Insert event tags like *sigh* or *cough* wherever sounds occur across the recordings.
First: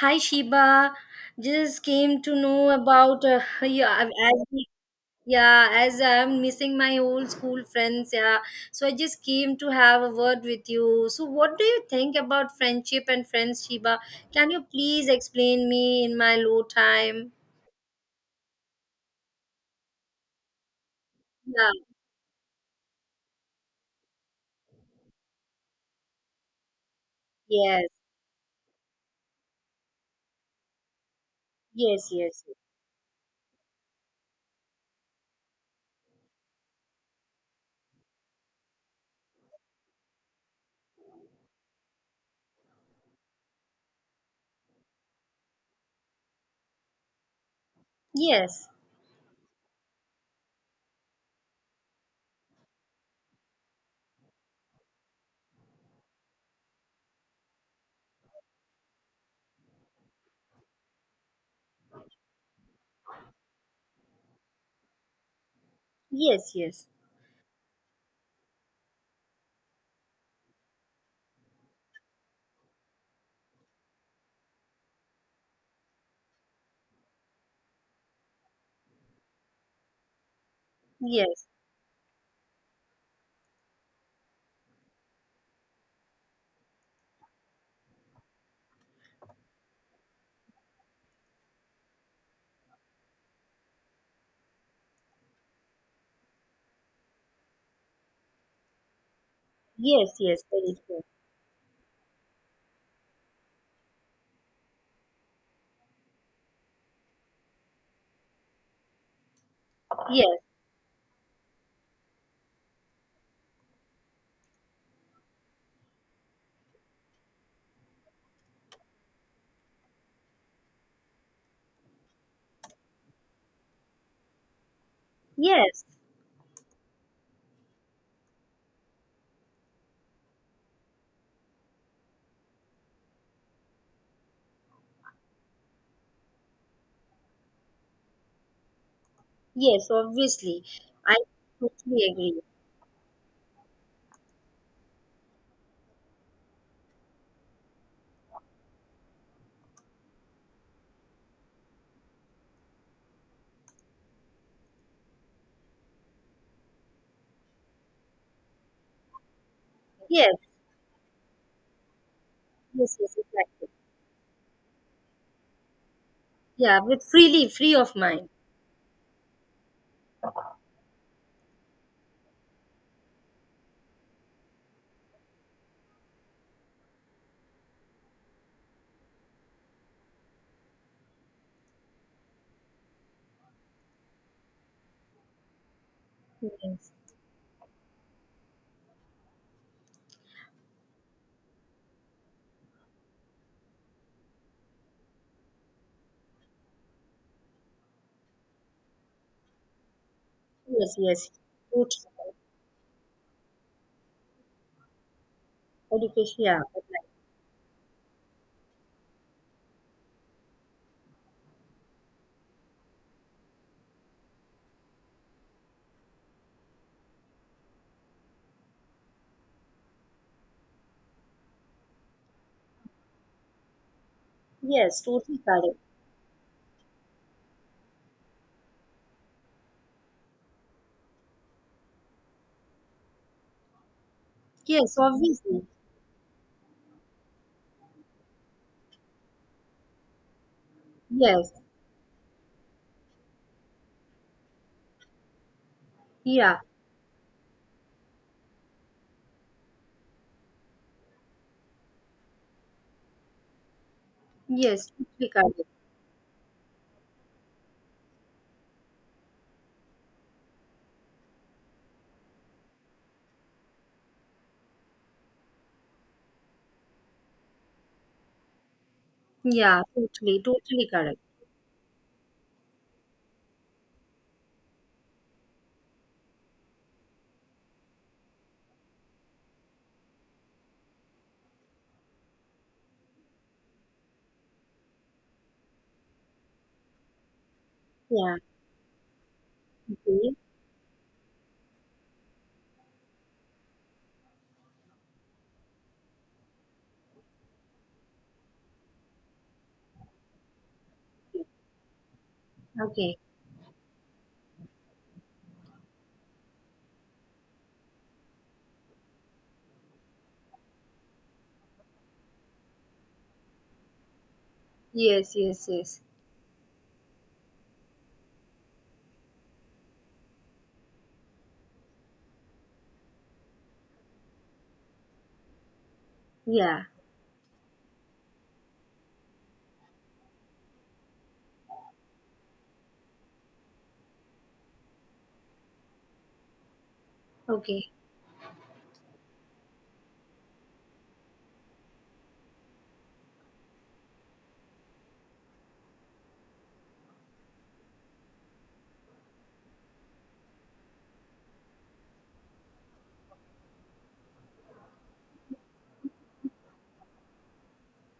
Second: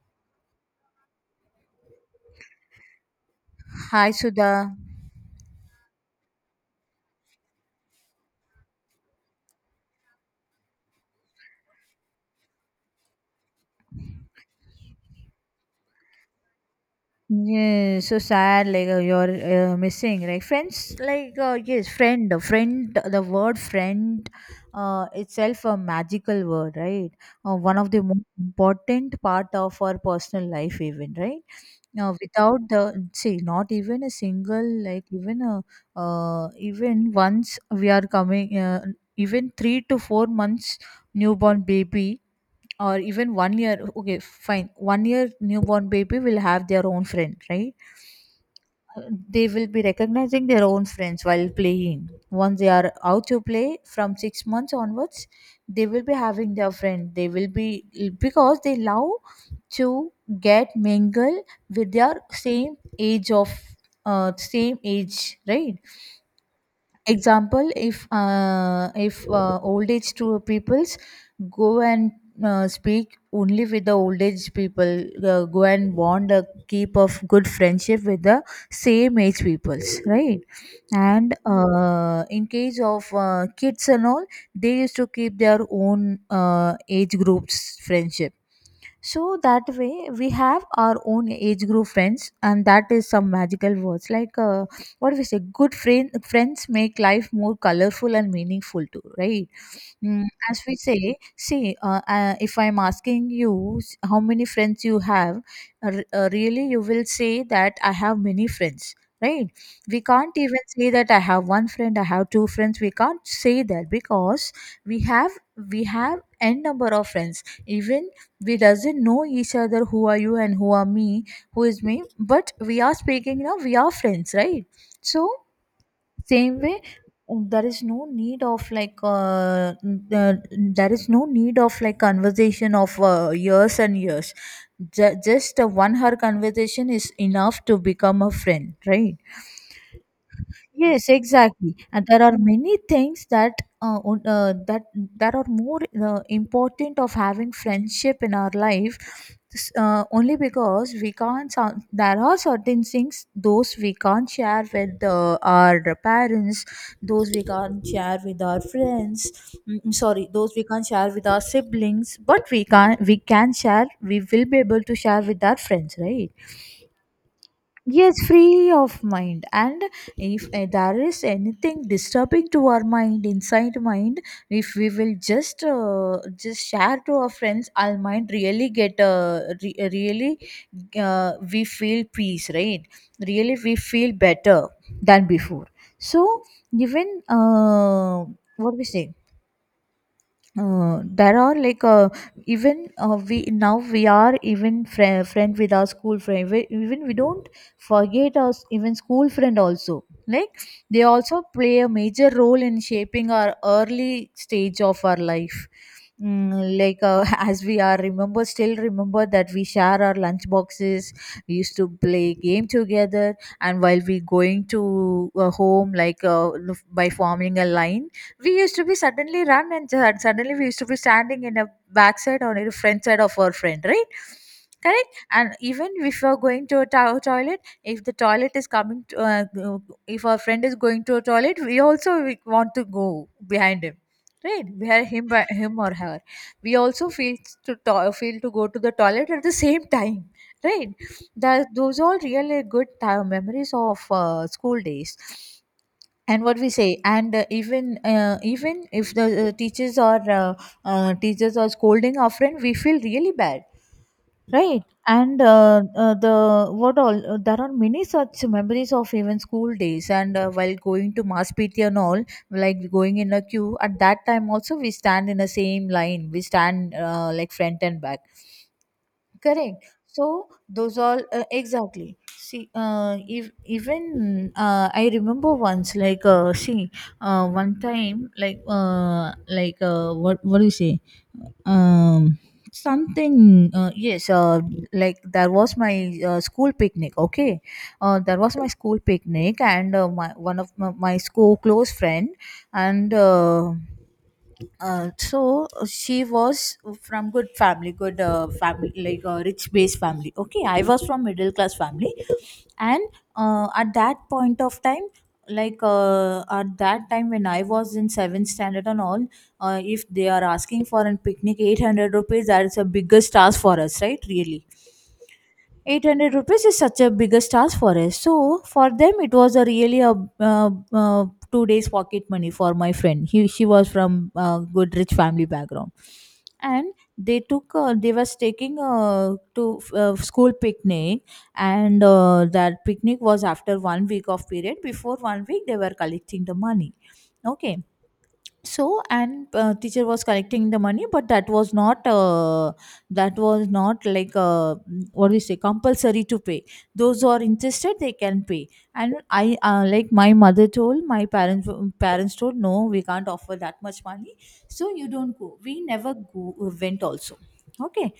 Hi Shiba. Just came to know about, yeah, Hi, as Sudha. yeah, as I'm missing my old school friends, yeah, so I just came to have a word with you. So what do you think about friendship and friends, Shiba? Can you please explain me in my low time? Yeah, so sad. Like you're missing, right? Friends, like Yeah. yes, friend. The word friend, itself a magical word, right? One Yes. of the most important part of our personal life, even, right? Yes. Now, Yes. without the see, not even a single, like even a, even once we are coming, even 3 to 4 months newborn baby, or even one year, okay fine, one year newborn baby will have their own friend, right? Yes. Uh, they will be recognizing their own friends while playing once they are out to play from 6 months onwards. They will be having their friend. They will be, because they love to get mingle with their same age of same age, right? Yes. Example, if old age to peoples go and speak only with the old age people, go and bond a keep of good friendship with the same age peoples, right? And Yes. In case of kids and all, they used to keep their own age groups friendship, so that way we have our own age group friends, and that is some magical words like what we say. Good friends make life more colorful and meaningful too, right? Yes. Mm, Yes. Yes. as we Very true. say, see, if I'm asking you how many friends you have, really you will say that I have many friends, right? We can't Yes. even say that I have one friend, I have two friends. We can't say that, because we have we have n number of friends. Even we doesn't know each other, who are you and who is me, but we are speaking now, we are friends, right? So Yes. same way, there is no need of like uh, uh, there is no need of like conversation of years and years. Just a one hour conversation is enough to become a friend, right? Yes. Obviously, Yes, I exactly. totally And there are agree. many things that on- that that are more important of having friendship in our life. Only because we can't. There are certain things those we can't share with our parents. Those we can't share with our friends. Sorry, Yes. those we can't share with our siblings. But we can. Yes. Yes. We can Exactly. share. We will be able to share with our friends, right? Yeah, with freely, free of Yes, mind. free of mind. And if there is anything disturbing to our mind, inside mind, if we will just share to our friends, our mind really get really, we feel peace, right? Really, we feel better than before. So Yes. even what we say, there are like even we now we are even friend with our school friend even we don't forget even school friend also, like Yes, they yes. also play a Totally. major role in shaping our early stage of our life. Education, yeah. Mm, like uh, *laughs* as we are remember still remember that we share our lunch boxes, we used to play game together, and while we going to home, like by forming a line, we used to be suddenly run and and suddenly we used to be standing in a backside or in a front side of our friend, right? Yes, Correct. totally And correct. even if you're going to a toilet, if the toilet is coming to if our friend is going to a toilet, we want to go behind him, right? Yes, Behind him, obviously. him or her, we also feel to feel to go to the toilet at the same time, right? Yes, That those are really good time memories of school days. And what yeah. we say, and even even if the teachers are scolding our friend, we feel really bad, right? Yes, totally And correct. The what all there are many such memories of even school days. And while going to mass pt and all, like going in a queue, at that time also we stand in the same line, we stand like front and back. Correct. Yeah, totally, So totally those correct. all exactly. See, if even I remember once, like, see, one time, like, what do you say? Um, Something. Yes. Like there was my school picnic. Okay. Yeah. There was my school picnic, and my Okay. one of my, my school close friend, and. So she was from good family good family, like a rich based family. Okay, I was from middle class family. And Okay. uh, at that point of time at that time when I was in 7th standard and all. If they are asking for a picnic, 800 rupees, that's a biggest task for us, right? Really, Yes, yes, yes. 800 rupees is such a biggest task for us. So for them it was a really a uh, uh, 2 days pocket money for my friend. He she was from good rich family background. Yeah. And they was taking to school picnic. And that picnic was after one week of period. Before one week they were collecting the money. Okay. Okay. So, and teacher was collecting the money, but that was not like mm, what do we say, compulsory to pay. Those who are interested they can pay. And I like, my mother told, my parents told no, we can't offer that much money, so you don't go. We never go, went also. Okay.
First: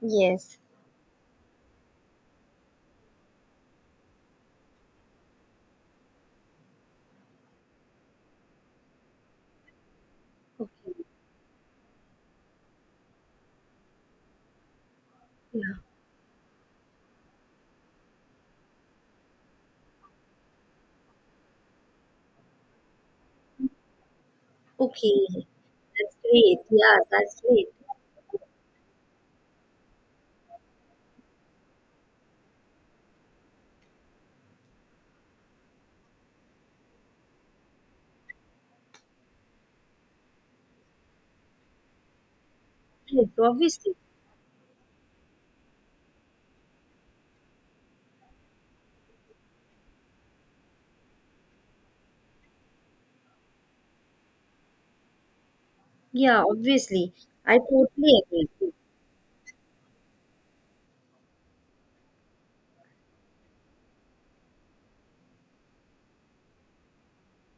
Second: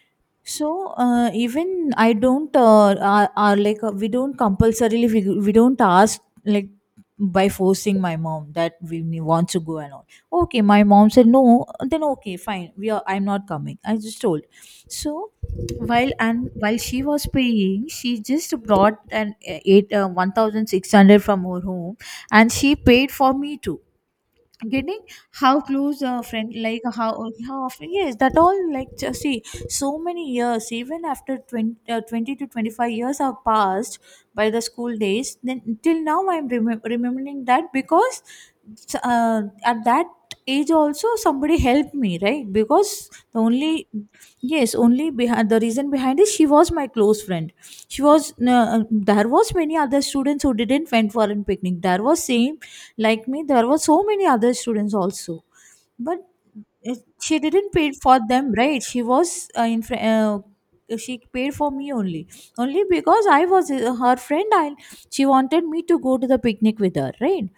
Yes. So even I don't are like we don't compulsorily, we don't ask like by forcing my mom that we want to go and all. Okay, my Okay. mom said no. Then okay, fine. We are. I'm not coming. I just told. So Yeah. While she was paying, she just brought an eight 1,600 from her home, and she paid for me too. Getting Okay. how close a That's friend, great. like Yeah, how that's great. often. Yes, that all, like just see, so many years, even after 20 to 25 years have passed by the school days. Then till now I'm remembering that because at that age also somebody helped me, right? Because Yes, the only. obviously. Yes, only behind, the reason behind is she was my close friend. She was There was many other students who didn't went for a picnic. There was same like me, there were so many other students also, but Yeah, uh, obviously. she I didn't pay for totally agree. them, right? She was in fr- she paid for me only, only because I was her friend. I she wanted me to go to the picnic with her, right?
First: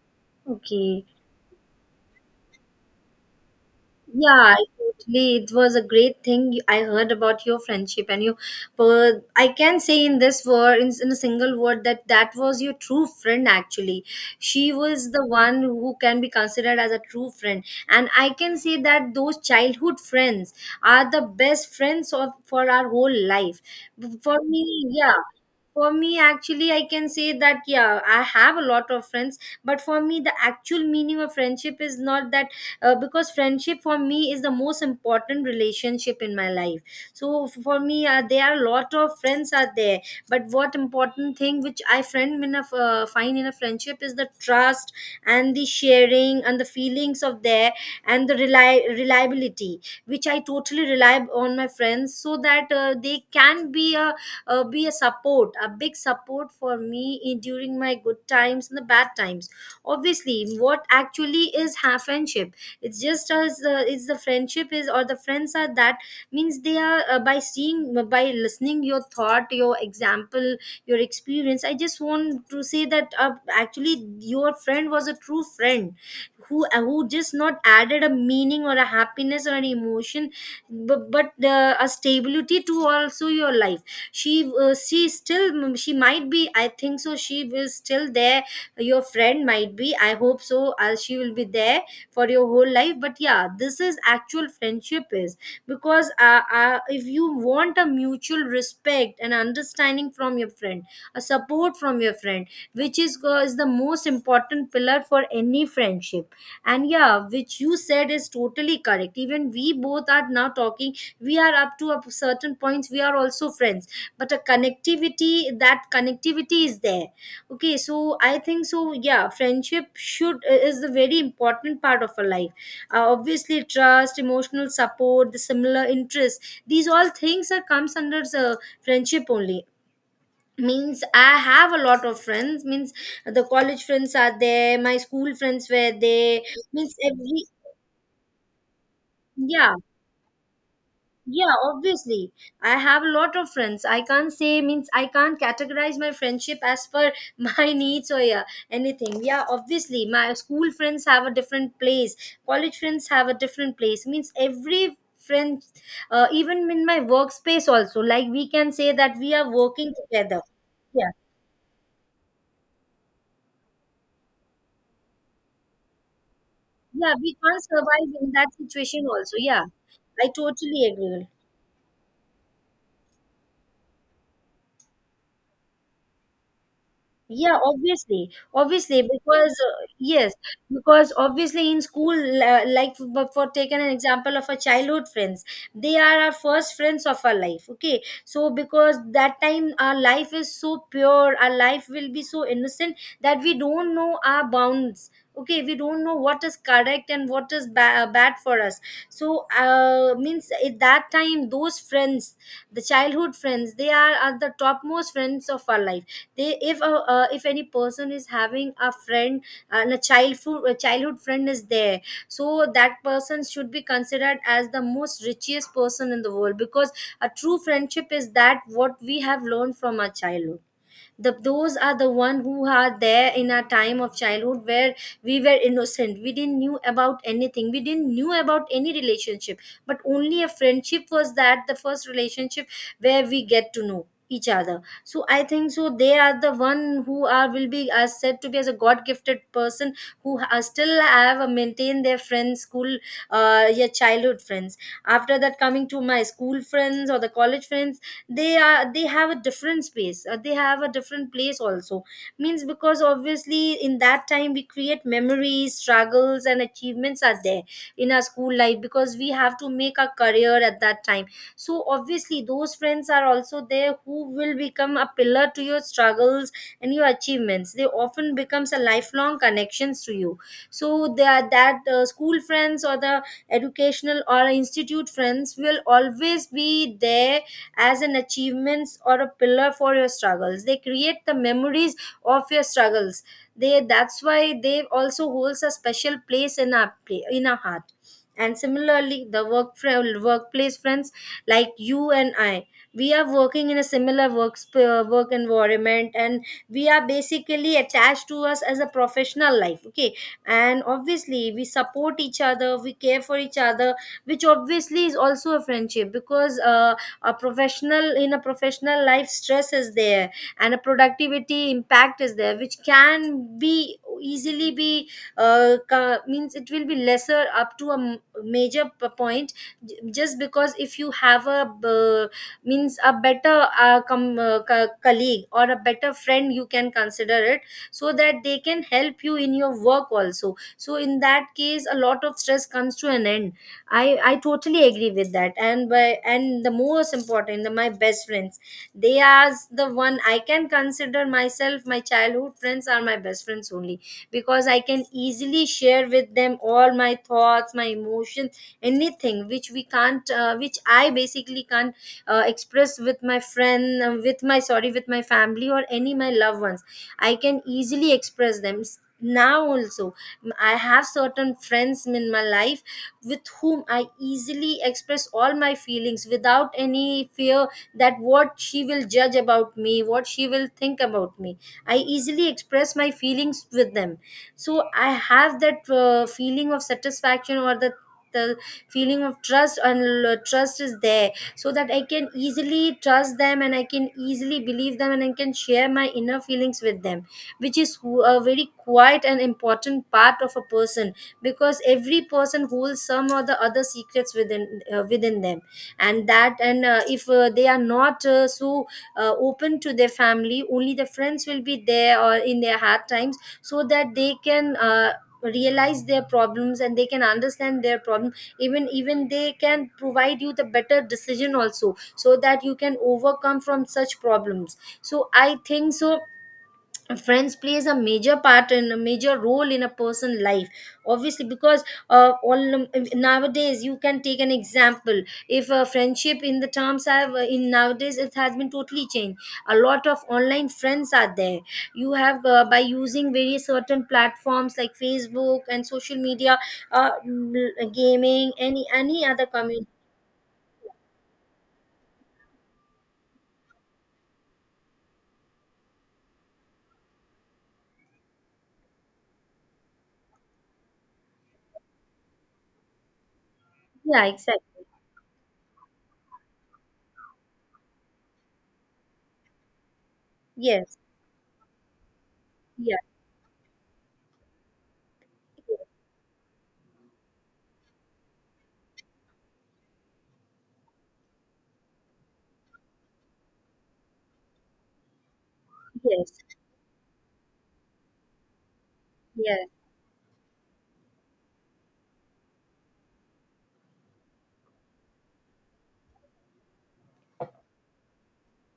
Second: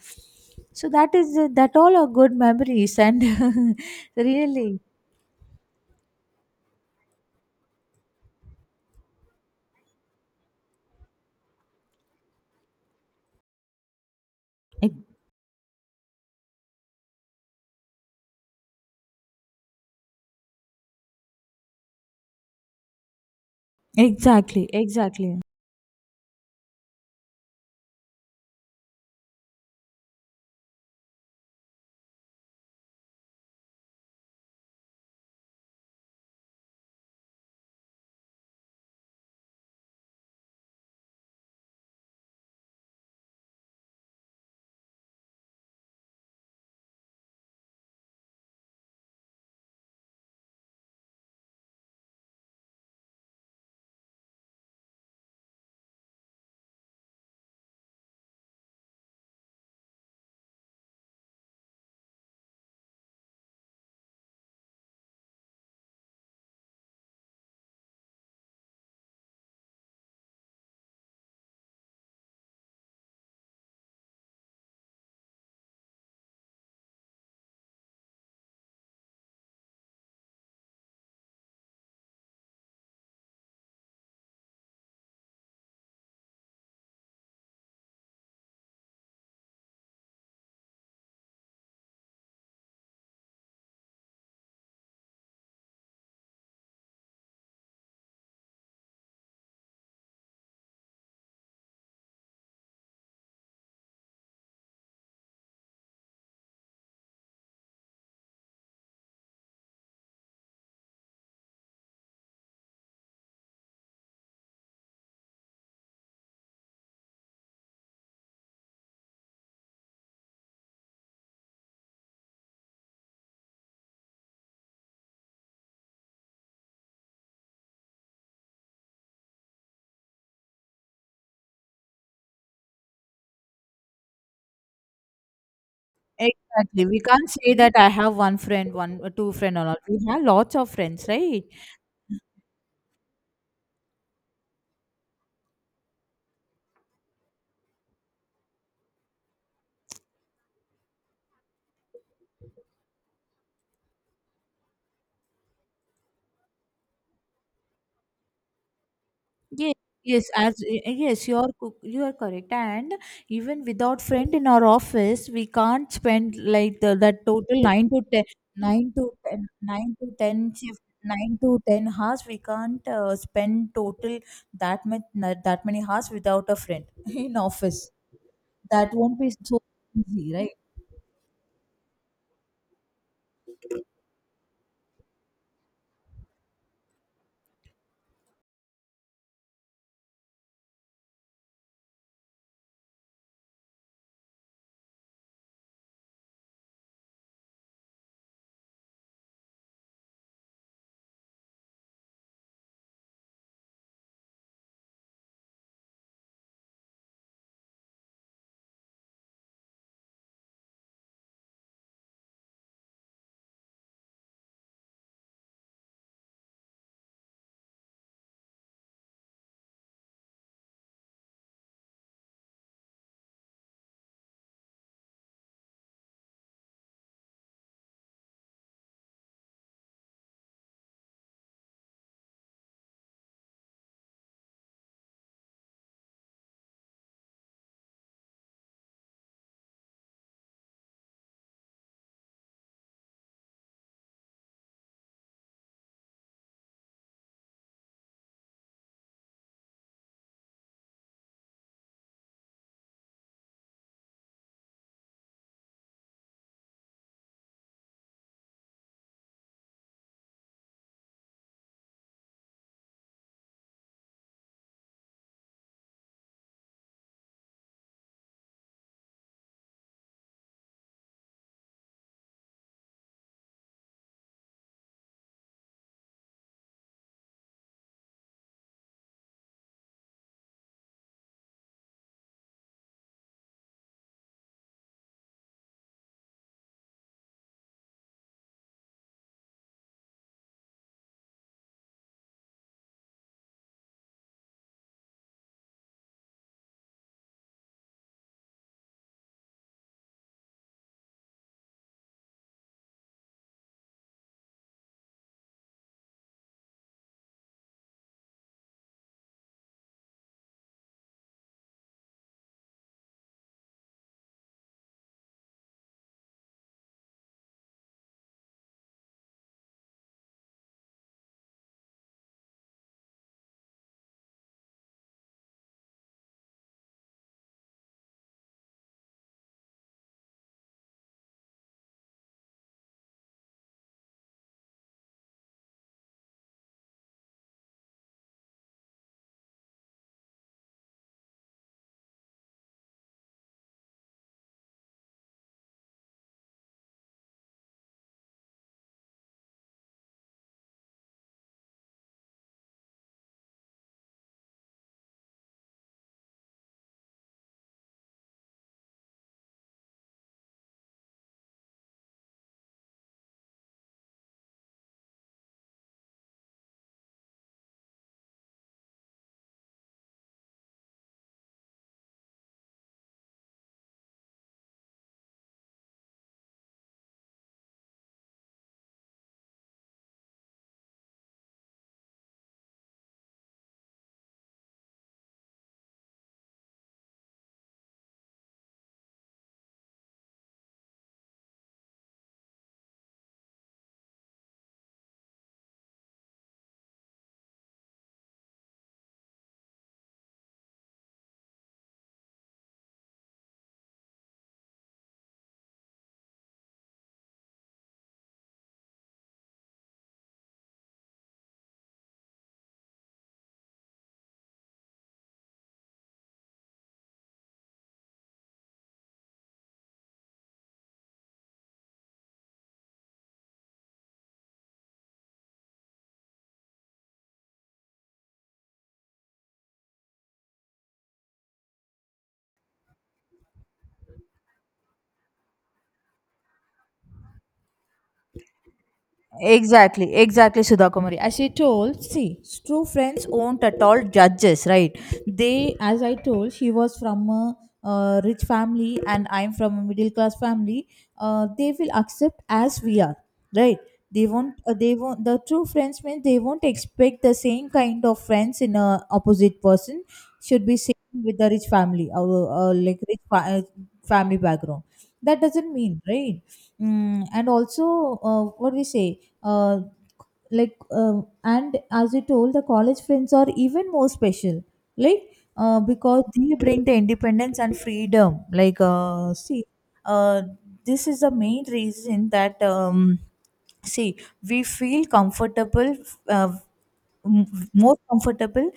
So Okay. that is that all are good memories, and *laughs* Yeah, I really, totally. It was a great thing I heard about your friendship and you. But I can say in this word, in a single word, that that was your true friend. Actually, she was Ex- the one who can be considered as a true friend, and I can say that those childhood friends are the best friends of for our whole life. For exactly, me, yeah, exactly. for me, actually, I can say that yeah, I have a lot of friends, but for me, the actual meaning of friendship is not that, because friendship for me is the most important relationship in my life. So for me, there are a lot of friends are there, but what important thing which I friend in a find in a friendship is the trust and the sharing and the feelings of there and the reliability, which I totally rely on my friends so that they can be a, be a support, a big support for me in, during my good times and the bad times. Obviously, what actually is friendship, it's just as, it's the friendship is or the friends are that, means they are, by seeing, by listening your thought, your example, your experience, I just want to say that, actually your friend was a true friend who, just not added a meaning or a happiness or an emotion, but a stability to also your life. She still, she might be, I think so she will still there. Your friend might be, I hope so, she will be there for your whole life, but yeah, this is actual friendship is, because if you want a mutual respect and understanding from your friend, a support from your friend, which is the most important pillar for any friendship. And yeah, which you said is totally correct. Even we both are now talking, we are up to a certain points, we are also friends, but a connectivity, that connectivity is there. Okay, so I think so, yeah, friendship should is a very important part of our life. Obviously, trust, emotional support, the similar interests, these all things are comes under the friendship only. Means I have a lot of friends. Means the college friends are there, my school friends were there, Exactly. means We can't every, say that I have one friend, one two friend or yeah. not. We have lots of friends, right? Yeah, obviously. I have a lot of friends. I can't say, means I can't categorize my friendship as per *laughs* my needs or yeah, anything. Yeah, obviously. My school friends have a different place. College friends have a different place. Means every friend, even in my workspace also, like we can say that we are Yes, working yes, together. Yeah. yes, you are correct. And even without friend in our office, we can't spend like Yeah, that we total can't survive in that situation also. Yeah. I totally agree. 9 to 10 hours. We can't spend total that much that many hours without a friend *laughs* in Yeah, office. obviously, That obviously, won't be because, so yes, easy, right? because obviously in school, but for taken an example of our childhood friends, they are our first friends of our life. Okay, so because that time our life is so pure, our life will be so innocent that we don't know our bounds. Okay, we don't know what is correct and what is bad for us. So, means at that time, those friends, the childhood friends, they are the topmost friends of our life. They, if a, if any person is having a friend and a childhood friend is there, so that person should be considered as the most richest person in the world, because a true friendship is that what we have learned from our childhood. Those are the one who are there in our time of childhood, where we were innocent, we didn't knew about anything, we didn't knew about any relationship, but only a friendship was that the first relationship where we get to know each other. So I think so they are the one who are will be as said to be as a god gifted person who are still have, maintained their friends school, your childhood friends. After that, coming to my school friends or the college friends, they have a different space, they have a different place also. Means because obviously in that time we create memories, struggles and achievements are there in our school life, because we have to make a career at that time. So obviously those friends are also there who will become a pillar to your struggles and your achievements. They often becomes a lifelong connections to you. So that school friends or the educational or institute friends will always be there as an achievements or a pillar for your struggles. They create the memories of your struggles, they that's why they also holds a special place in our in our heart. And similarly, the work workplace friends, like you and I, we are working in a similar work environment, and we are basically attached to us as a professional life. Okay, and obviously, we support each other, we care for each other, which obviously is also a friendship, because, a professional, in a professional life, stress is there, and a productivity impact is there which can be easily be, means it will be lesser up to a major point, just because if you have a means a better, colleague or a better friend, you can consider it, so that they can help you in your work also. So in that case, a lot of stress comes to an end. I totally agree with that. And by and the most important, my best friends, they are the one I can consider myself. My childhood friends are my best friends only, because I can easily share with them all my thoughts, my emotions, anything which we can't, which I basically can't, express with my friend, with my, sorry, with my family or any my loved ones. I can easily express them. Now also, I have certain friends in my life with whom I easily express all my feelings without any fear that what she will judge about me, what she will think about me. I easily express my feelings with them. So I have that, feeling of satisfaction, or the the feeling of trust and trust is there, so that I can easily trust them, and I can easily believe them, and I can share my inner feelings with them, which is a very quiet and important part of a person, because every person holds some or the other secrets within them. And that and if, they are not, so, open to their family, only the friends will be there or in their hard times, so that they can, realize their problems, and they can understand their problem. Even they can provide you the better decision also, so that you can overcome from such problems. So I think so friends plays a major part and a major role in a person's life. Obviously, because, all, nowadays, you can take an example. If a friendship in the terms have, in nowadays, it has been totally changed. A lot of online friends are there. You have, by using various certain platforms like Facebook and social media, gaming, any other community, Exactly, exactly, Sudha Kumari. As she told, see, true friends won't at all judges, right? As I told, she was from a, rich family, and I'm from a middle class family. They will accept as we are, right? yeah, They won't. Exactly, They won't. The true friends mean they won't expect the same kind of friends in a opposite person should be yes, same with the rich family, or yeah, like family background. That doesn't mean, right? Mm, and also, what we say uh, like and as you told, the college friends are even more special, like because yes, they bring the independence and freedom, like see, yes, uh, this is the main reason that see, we feel comfortable, uh, m- more comfortable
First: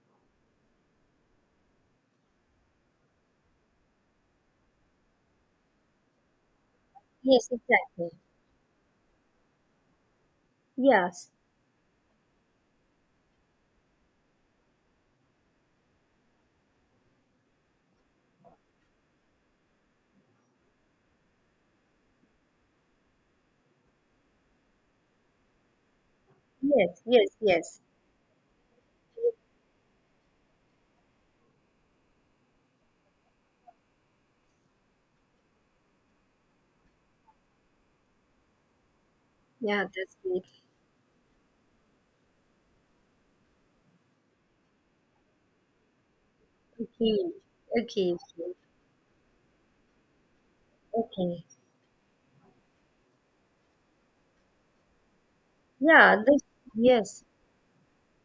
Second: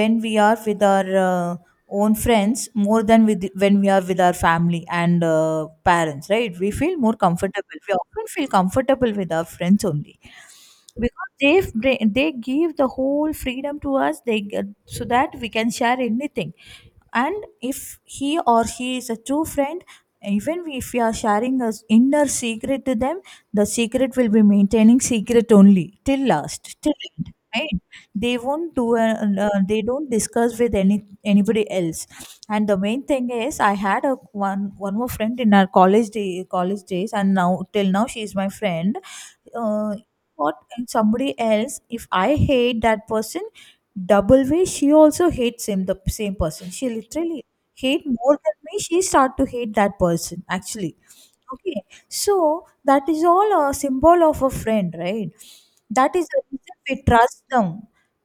when we are with our own friends more than with when we are with our family and parents, right? We feel more yes, comfortable, we exactly, often feel comfortable with our friends only, yes. because they bring, they give the whole freedom to us, so that we can share anything. And if he or she is a true friend, even if we are sharing a inner secret to them, the secret will be maintaining secret only till last, till Yes, end, yes, right? yes. They won't they don't discuss with anybody else. And the main thing is, I had a one more friend in our college days, and now till now she is my friend. Yeah, uh, that's great. what, somebody else, if I hate that person, double way she also hates him. The same person she Okay, literally hate okay, more okay. than me, she start to hate that person actually. Okay. Okay, so that is all a symbol of a friend, right? That Yeah, is the this, reason we yes, trust them.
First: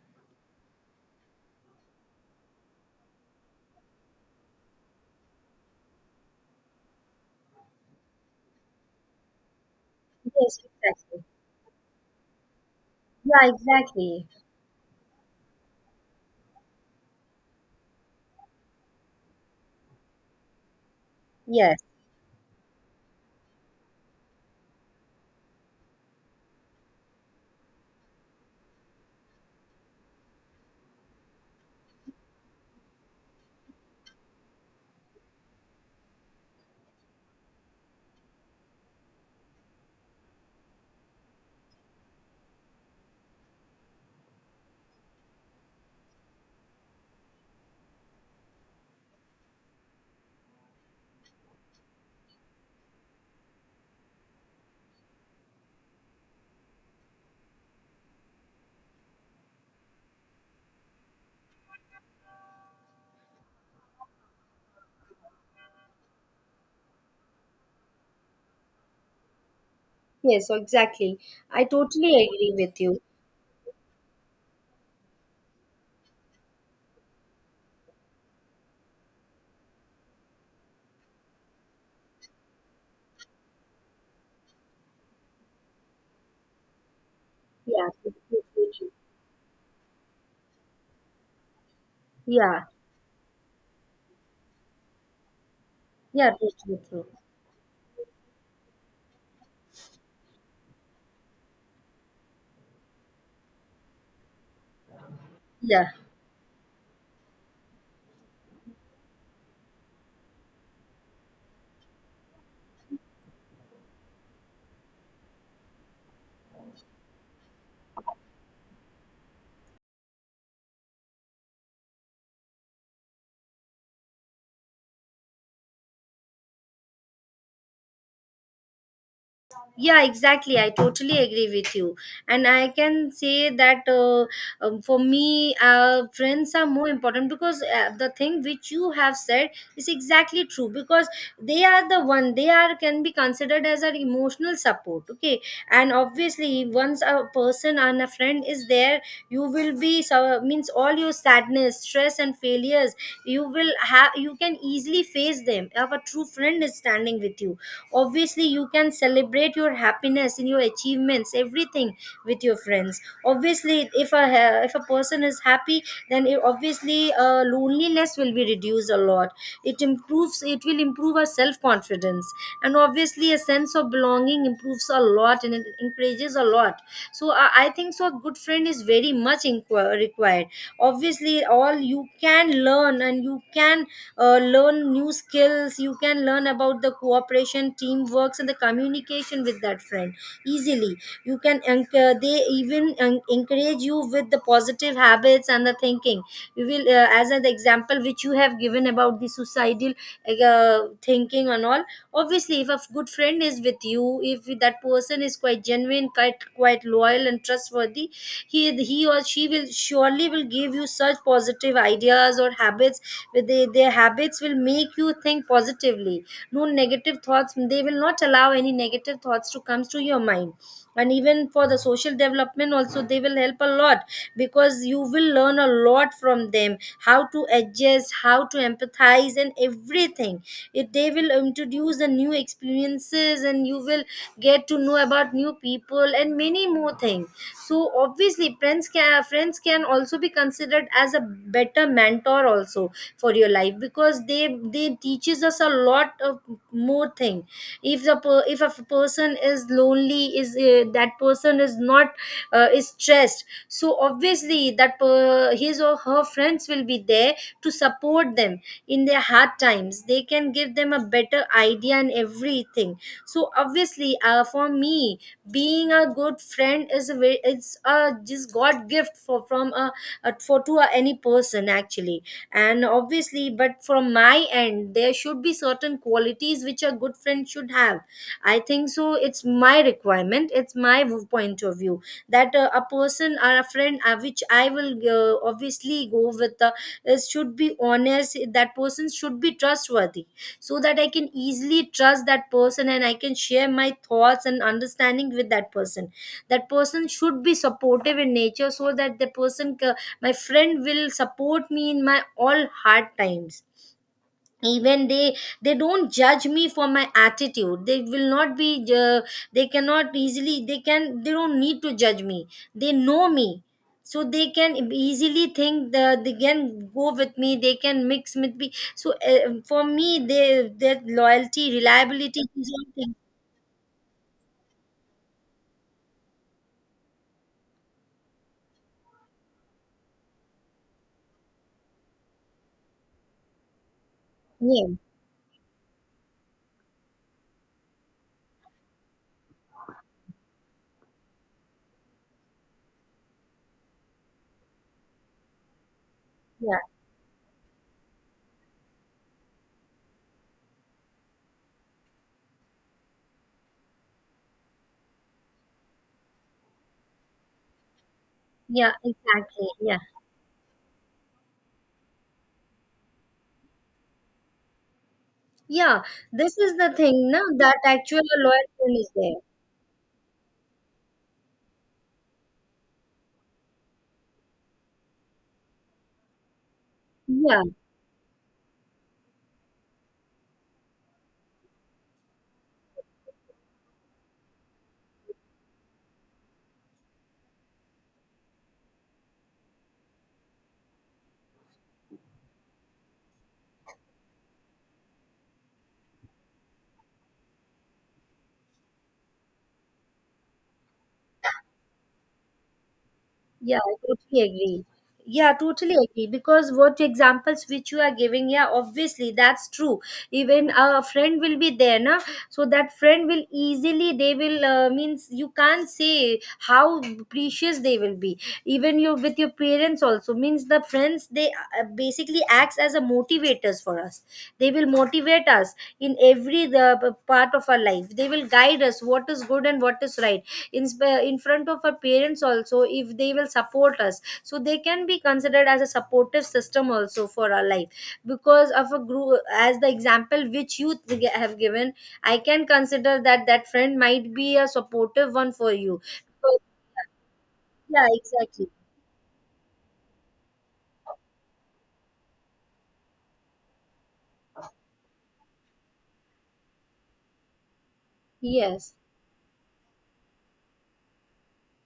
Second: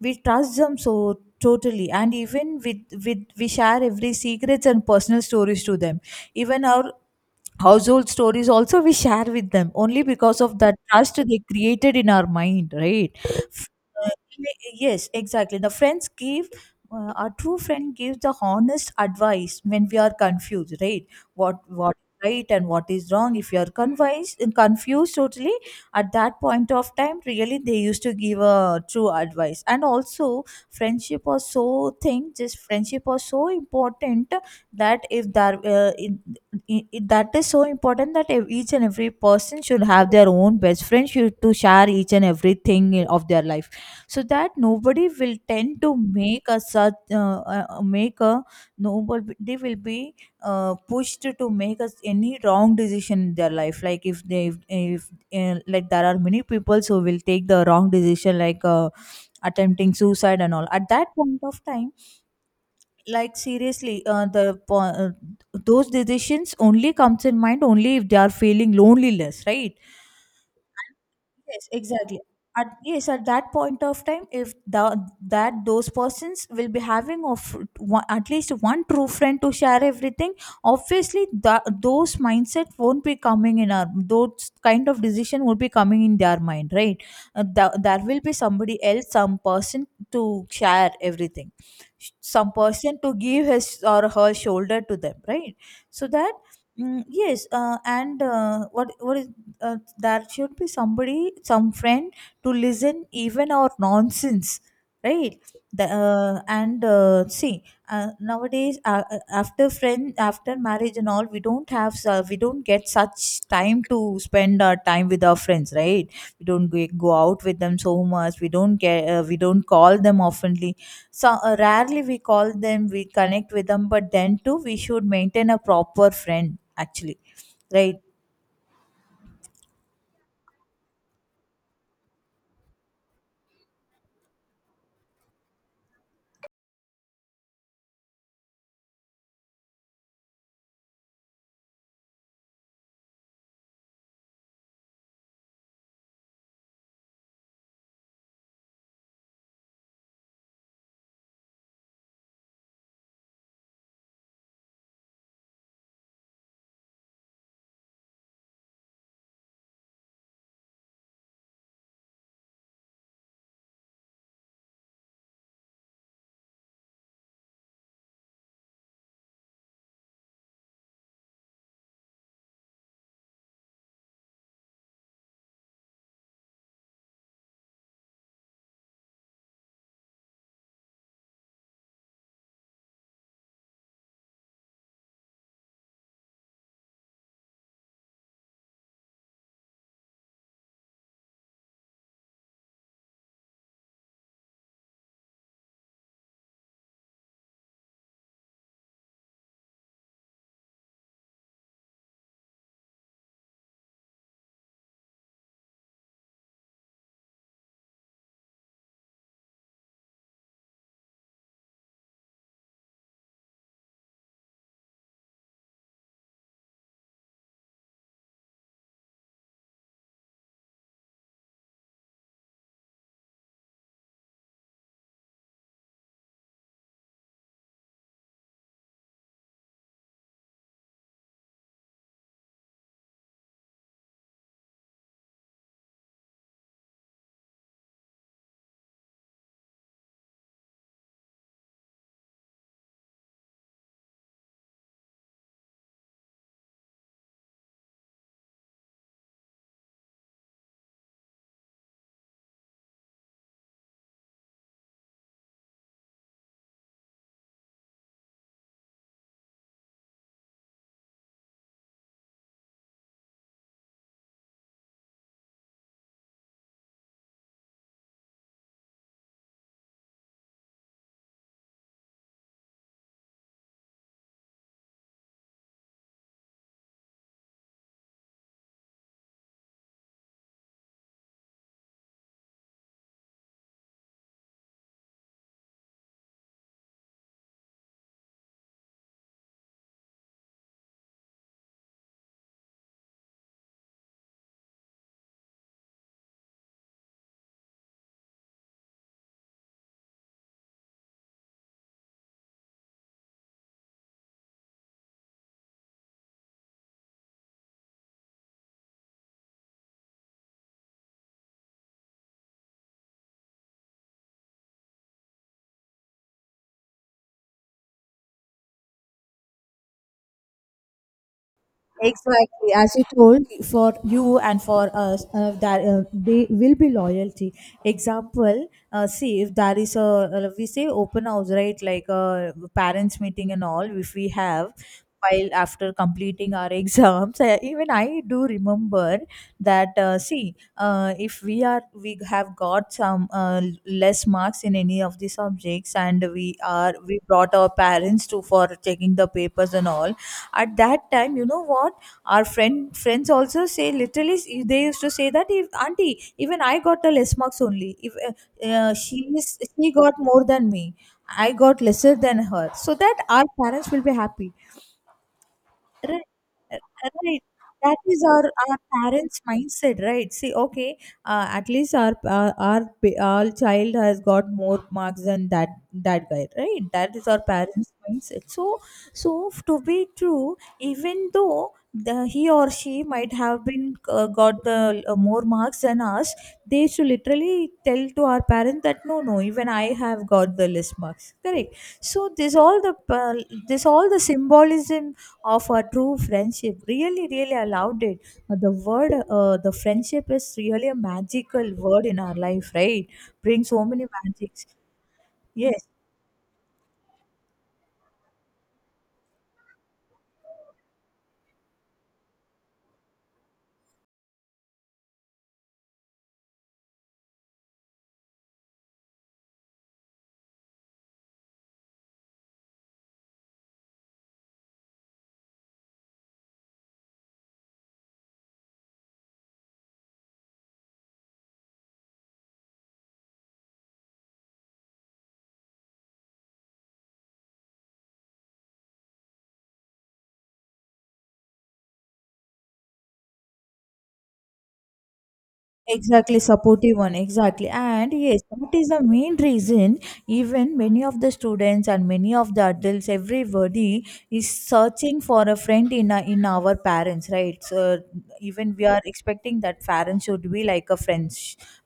We trust them so totally, and even with we share every secrets and personal stories to them. Even our household stories also we share with them only, because of yes, that trust exactly. they created in our mind, right? Yeah, uh, exactly. yes, exactly. The friends give. A true friend gives the honest advice when we are confused, right? What Yes, what right and what is wrong if you are confused, totally. At that point of time, really, they used to give a true advice. And also, friendship was so thing just friendship was so important that if there in- that is so important that each and every person should have their own best friend, should to share each and everything of their life, so that nobody will tend to make a such make a nobody will be pushed to make us any wrong decision in their life. Like if they if, like there are many people who will take the wrong decision, like attempting suicide and all. At that point of time, like seriously, those decisions only comes in mind only if they are feeling loneliness, right? yes, so exactly. I Yes, totally exactly. agree At, with you. yes, at that point of time, if the, that those persons will be having of one, at least one true friend to share everything, obviously the, those mindset won't be coming in our, those kind of decision won't be coming in their mind, right? The, Yeah, there will be totally, somebody totally. else, some person to share everything, some Yeah, person to give his or her shoulder to them, right? So yeah, that, totally mm, true. yes, and what is uh, there should be somebody, some friend to listen even our nonsense, right? the, Yeah, and see, nowadays, after marriage and all, we don't have, we don't get such time to spend our time with our friends, right? We don't go out with them so much, we don't get, we don't call them oftenly. So rarely we call them, we connect with them, but then too we should maintain a proper friend actually, right? yeah, exactly. I totally agree with you. And I can say that, for me, friends are more important, because the thing which you have said is exactly true. Because they are the one, they are can be considered as an emotional support, okay. And obviously, once a person and a friend is there, you will be so, means all your sadness, stress and failures, you will have, you can easily face them if a true friend is standing with you. Obviously, you can celebrate your happiness in your achievements, everything with your friends. Obviously, if a person is happy, then it obviously, loneliness will be reduced a lot. It improves, it will improve our self confidence. And obviously, a sense of belonging improves a lot and it encourages a lot. So I think so a good friend is very much required. Obviously, all you can learn, and you can learn new skills. You can learn about the cooperation, teamworks, and the communication with that friend easily. They even encourage you with the positive habits and the thinking. We will As an example which you have given about the suicidal thinking and all. Obviously, if a good friend is with you, if that person is quite genuine, quite loyal and trustworthy, he or she will surely will give you such positive ideas or habits. With their habits, will make you think positively. No negative thoughts, they will not allow any negative thoughts to come to your mind. And even for the social development also, they will help a lot, because you will learn a lot from them how to adjust, how to empathize, and everything. They will introduce the new experiences, and you will get to know about new people and many more things. So obviously, friends can also be considered as a better mentor also for your life, because they teaches us a lot of more thing. If if a person is lonely, is that person is not, is stressed, so obviously that his or her friends will be there to support them in their hard times. They can give them a better idea and everything. So obviously, for me, being a good friend is a very, it's a just god gift for from a for to a, any person actually. And obviously, but from my end, there should be certain qualities which a good friend should have. I think so it's my requirement, it's my point of view, that a person or a friend, which I will, obviously go with, is should be honest, that person should be trustworthy, so that I can easily trust that person and I can share my thoughts and understanding with that person. That person should be supportive in nature, so that my friend will support me in my all hard times. Even they don't judge me for my attitude, they will not be, uh, they cannot easily, they don't need to judge me. They know me, so they can easily think they can go with me, they can mix with me. So for me, they, their loyalty, reliability is Exactly, all as you things. told, for you and for us, that they will be loyalty. Example, see, if there is a, we say open house, right? Like a parents meeting and all. If we have, Yeah, while after completing our exams, even I do remember that. See, if we are, we have got some less marks in any of the subjects, and yeah, we brought our parents to for checking the papers and all, at that time, you know what, our friends also say literally, they used to say that, if auntie, even I got the less marks only. If yeah, She is, exactly. she Yeah. got more than me, I got lesser than her, so that our parents will be happy. Yeah, Right, this uh, is the thing now right. that That actual is our loyalty is parents' there. mindset, right? See, okay, at least our child has got more marks than that guy, right? That is our Yeah, parents' mindset. So, so, to be true, even though the he or she might have been got the more marks than us, they should literally tell to our parents that no, no, even I have got the less marks, correct? So this all the, this all the symbolism of a true friendship. Really, really, I loved it. The word, the friendship is really a magical word in our life, right? Brings yeah, so I many totally magics. agree. Yeah, Yes, totally agree. Because what examples which you are giving, yeah, obviously that's true. Even a friend will be there, na, so that friend will easily, they will, means you can't say how precious they will be. Even you with your parents also, means the friends they basically acts as a motivators for us, they will motivate us in every the part of our life. They will guide us what is good and what is right. In in front of our parents also, if they will support us, so they can be considered as a supportive system also for our life. Because of a group, as the example which you have given, I can consider that friend might be a supportive one for you. exactly. So, Supportive one, exactly. yeah, And yes, exactly. that is the main reason. Even many of the students and many of the adults, everybody is searching for a friend in our parents, right? So even we Yes. are expecting that parents should be like a friend,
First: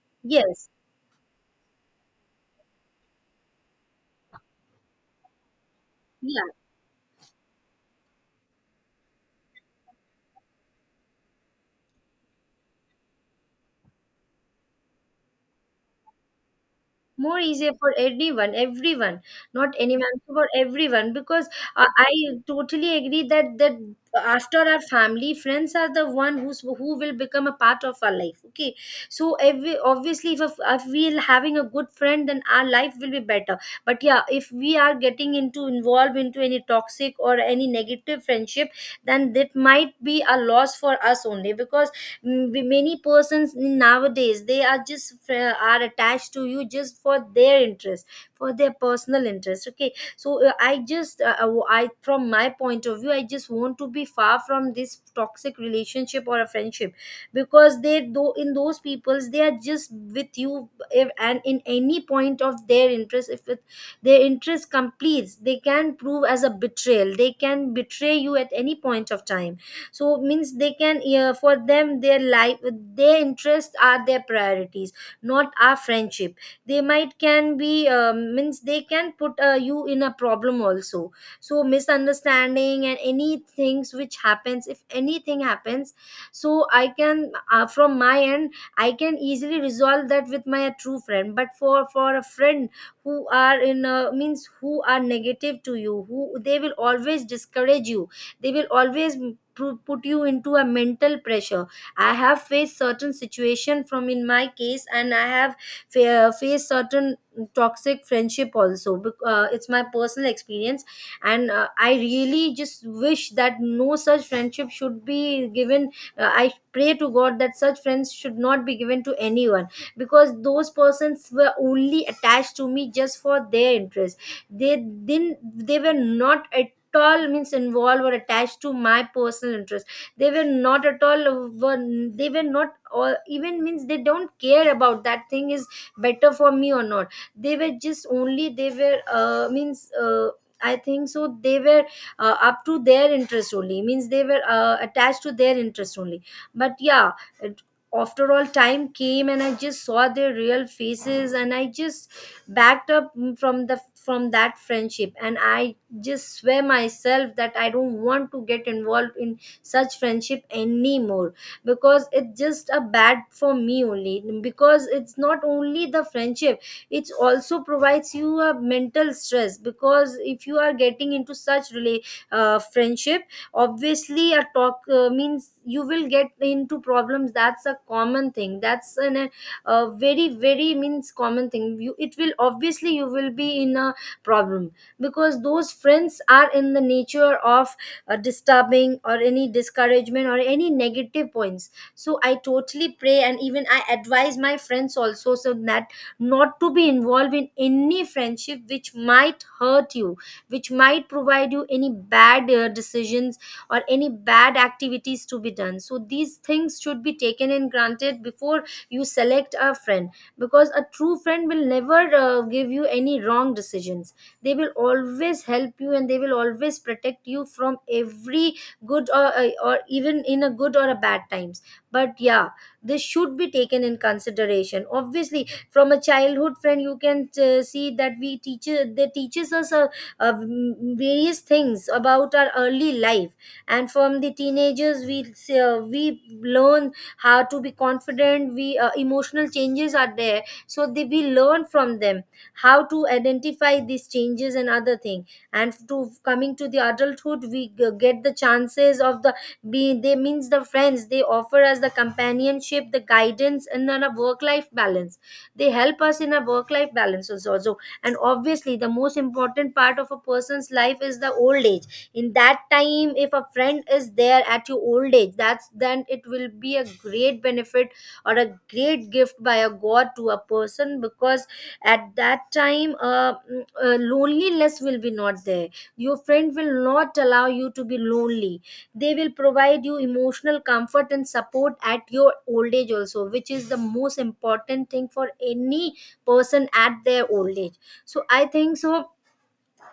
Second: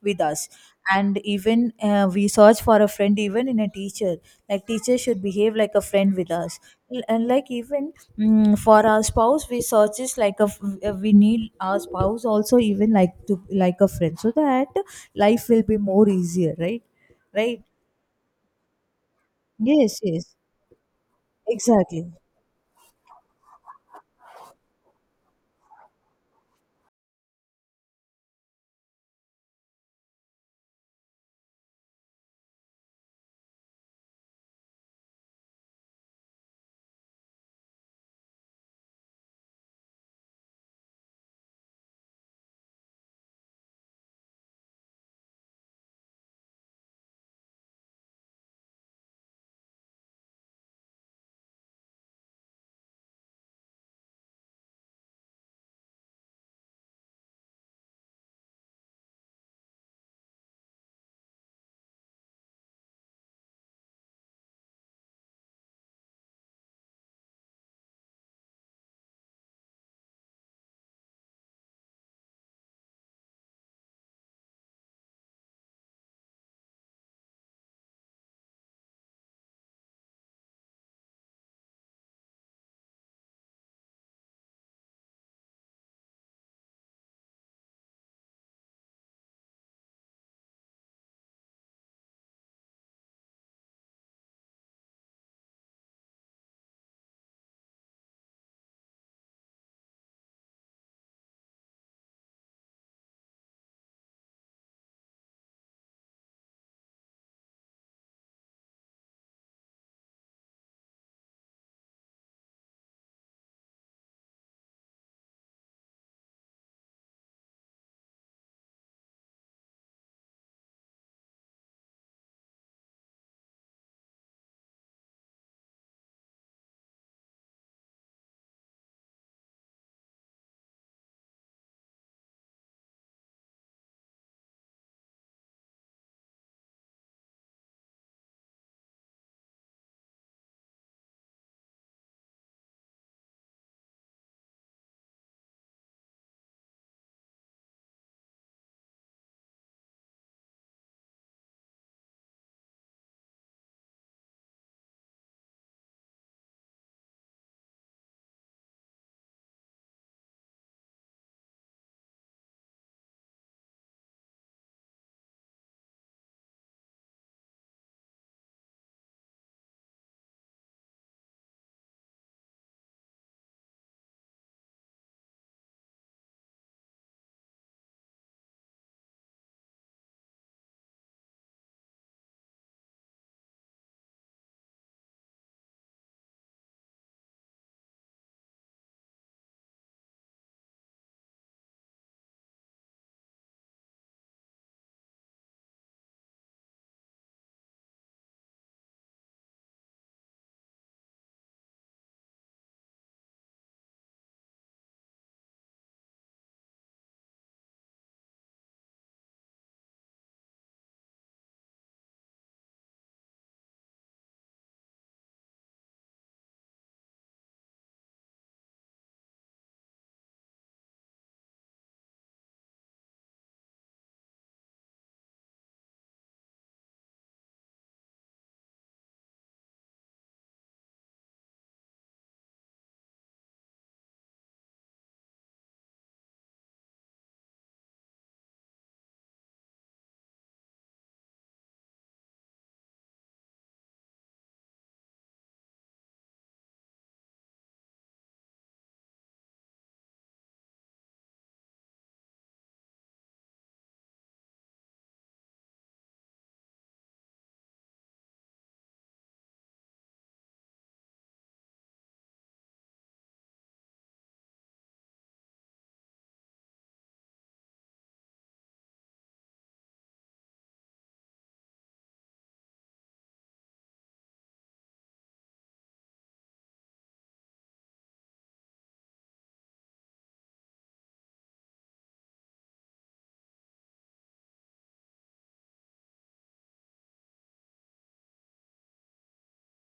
with us. Yes. And even we search for a friend even in a teacher, like teacher should behave like a friend with Yeah. us. And like even, mm, for our spouse we search, is like a we need our spouse also even like to, like a friend, so that life will be more easier, right? More Right, easier for anyone, everyone. Not yes, anyone, yes, for everyone, because I exactly. totally agree that after our family, friends are the one who will become a part of our life, okay. So every obviously, if we're having a good friend, then our life will be better. But yeah, if we are getting into involved into any toxic or any negative friendship, then that might be a loss for us only. Because many persons nowadays, they are just, are attached to you just for their interest, for their personal interest, okay. So I just, I, from my point of view, I just want to be far from this toxic relationship or a friendship, because they though in those peoples, they are just with you if, and in any point of their interest, if it, their interest completes, they can prove as a betrayal, they can betray you at any point of time. So, means they can, for them, their life, their interests are their priorities, not our friendship. They might can be, means they can put, you in a problem also. So misunderstanding and any things which happens, if anything happens, so I can, from my end, I can easily resolve that with my true friend. But for a friend who are in, means who are negative to you, who they will always discourage you, they will always put you into a mental pressure. I have faced certain situation from in my case, and I have faced certain toxic friendship also, it's my personal experience. And I really just wish that no such friendship should be given. I pray to god that such friends should not be given to anyone, because those persons were only attached to me just for their interest. They didn't, they were not at all, means involved or attached to my personal interest. They were not at all they were not, or even means they don't care about that thing is better for me or not. They were just only, they were, means, I think so they were, up to their interest only. Means they were, attached to their interest only. But yeah, it, after all time came, and I just saw their real faces, and I just backed up from the from that friendship. And I just swear myself that I don't want to get involved in such friendship anymore, because it's just a bad for me only. Because it's not only the friendship, it also provides you a mental stress, because if you are getting into such friendship, obviously a talk, means you will get into problems. That's a common thing, that's an, a very very means common thing. You, it will obviously, you will be in a problem, because those friends are in the nature of, disturbing or any discouragement or any negative points. So I totally pray, and even I advise my friends also, so that not to be involved in any friendship which might hurt you, which might provide you any bad, decisions or any bad activities to be done. So these things should be taken and granted before you select a friend, because a true friend will never, give you any wrong decisions. They will always help you, and they will always protect you from every good or even in a good or a bad times. But yeah, this should be taken in consideration. Obviously, from a childhood friend you can, see that we teach they teaches us, uh, various things about our early life. And from the teenagers, we learn how to be confident. We Emotional changes are there, so we learn from them how to identify these changes and other thing. And to coming to the adulthood, we get the chances of the, be they means the friends, they offer us the companionship, the guidance, and then a work life balance. They help us in a work life balance also. So, and obviously, the most important part of a person's life is the old age. In that time if a friend is there at your old age, that's then it will be a great benefit or a great gift by a god to a person, because at that time, loneliness will be not there. Your friend will not allow you to be lonely. They will provide you emotional comfort and support at your old age also, which is the most important thing for any person at their old age. So I think so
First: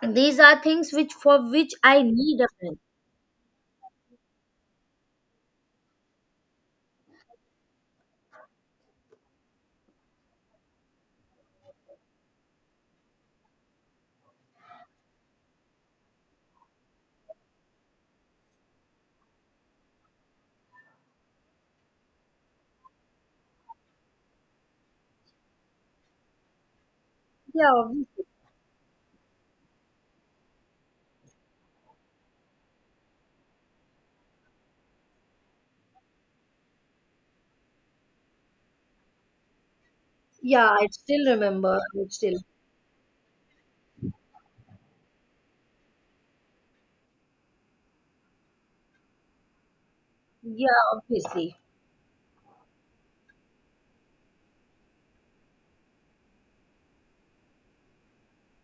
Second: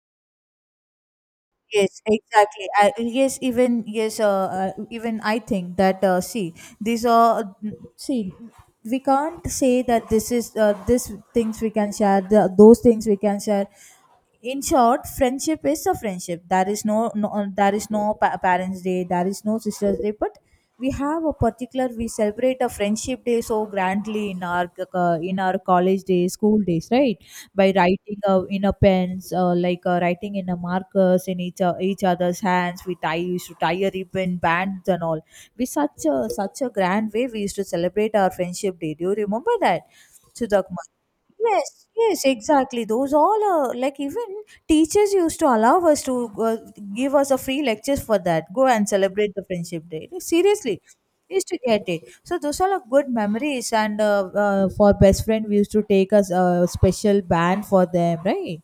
these are things which for which Yes, I need a exactly. friend. I, yes, even I think that, see, these are, see, we can't say that this is, this things we can share, the, those things we can share. In short, friendship is a friendship. There is no, no, there is no parents day, there is no sisters day, but we have a particular, we celebrate a friendship day so grandly in our, in our college days, school days, right? By Yeah, writing, obviously. In a pens, like, writing in a markers in each, each other's hands, we tie used to tie a ribbon bands and all. We, such a, such a grand way we used to celebrate our friendship day. Do you remember that, Yeah, Sudhakma? I still remember, Yes, I yes, still exactly. Those all are like, even teachers used to allow us to, give us a free lectures for that. Go and celebrate the friendship day. Like, seriously, yeah, we used to obviously. get it. So those all are good memories. And, for best friend, we used to take us a special band for them, right?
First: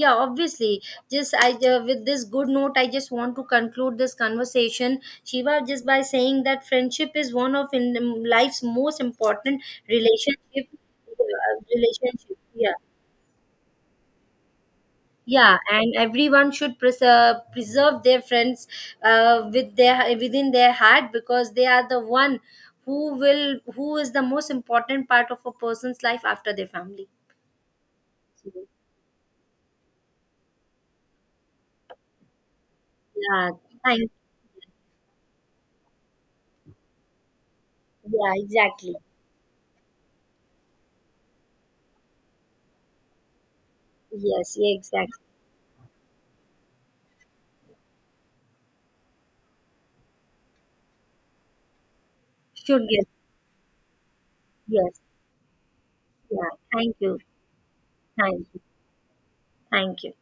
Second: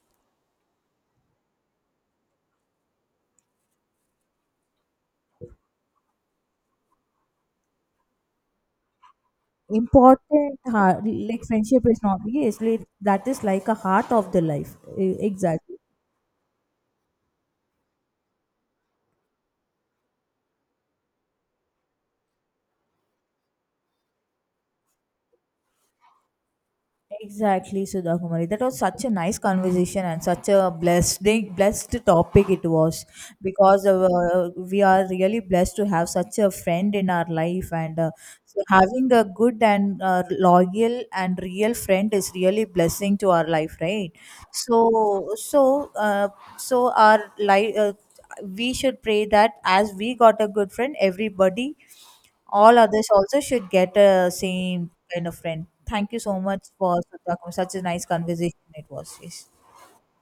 Yeah, obviously. Just I With this good note, I just want to conclude this conversation, Shiva, just by saying that friendship is one of, in life's most important Important, relationship heart, like friendship is not, relationship, yes. yeah. That is like a heart of the life. Yeah, Exactly. and everyone should preserve their friends, within their heart, because they are the one who will, who is the most important part of a person's life after their family. Exactly, Sudha Kumari. So, That was such a nice conversation, and such a blessed, blessed topic it was, yeah, because thank we are really blessed to have such a friend in our life. And yeah, so exactly. having a good and loyal and real friend is really blessing to our life, right? Yes. Yeah, exactly. So, so, so our life, we should pray that, as we got a good friend, everybody, all Should, others yes, also should get a same yes, kind of friend. Thank you so yeah. much Thank for you, such a, such a nice thank conversation you, it was. Yes. thank you.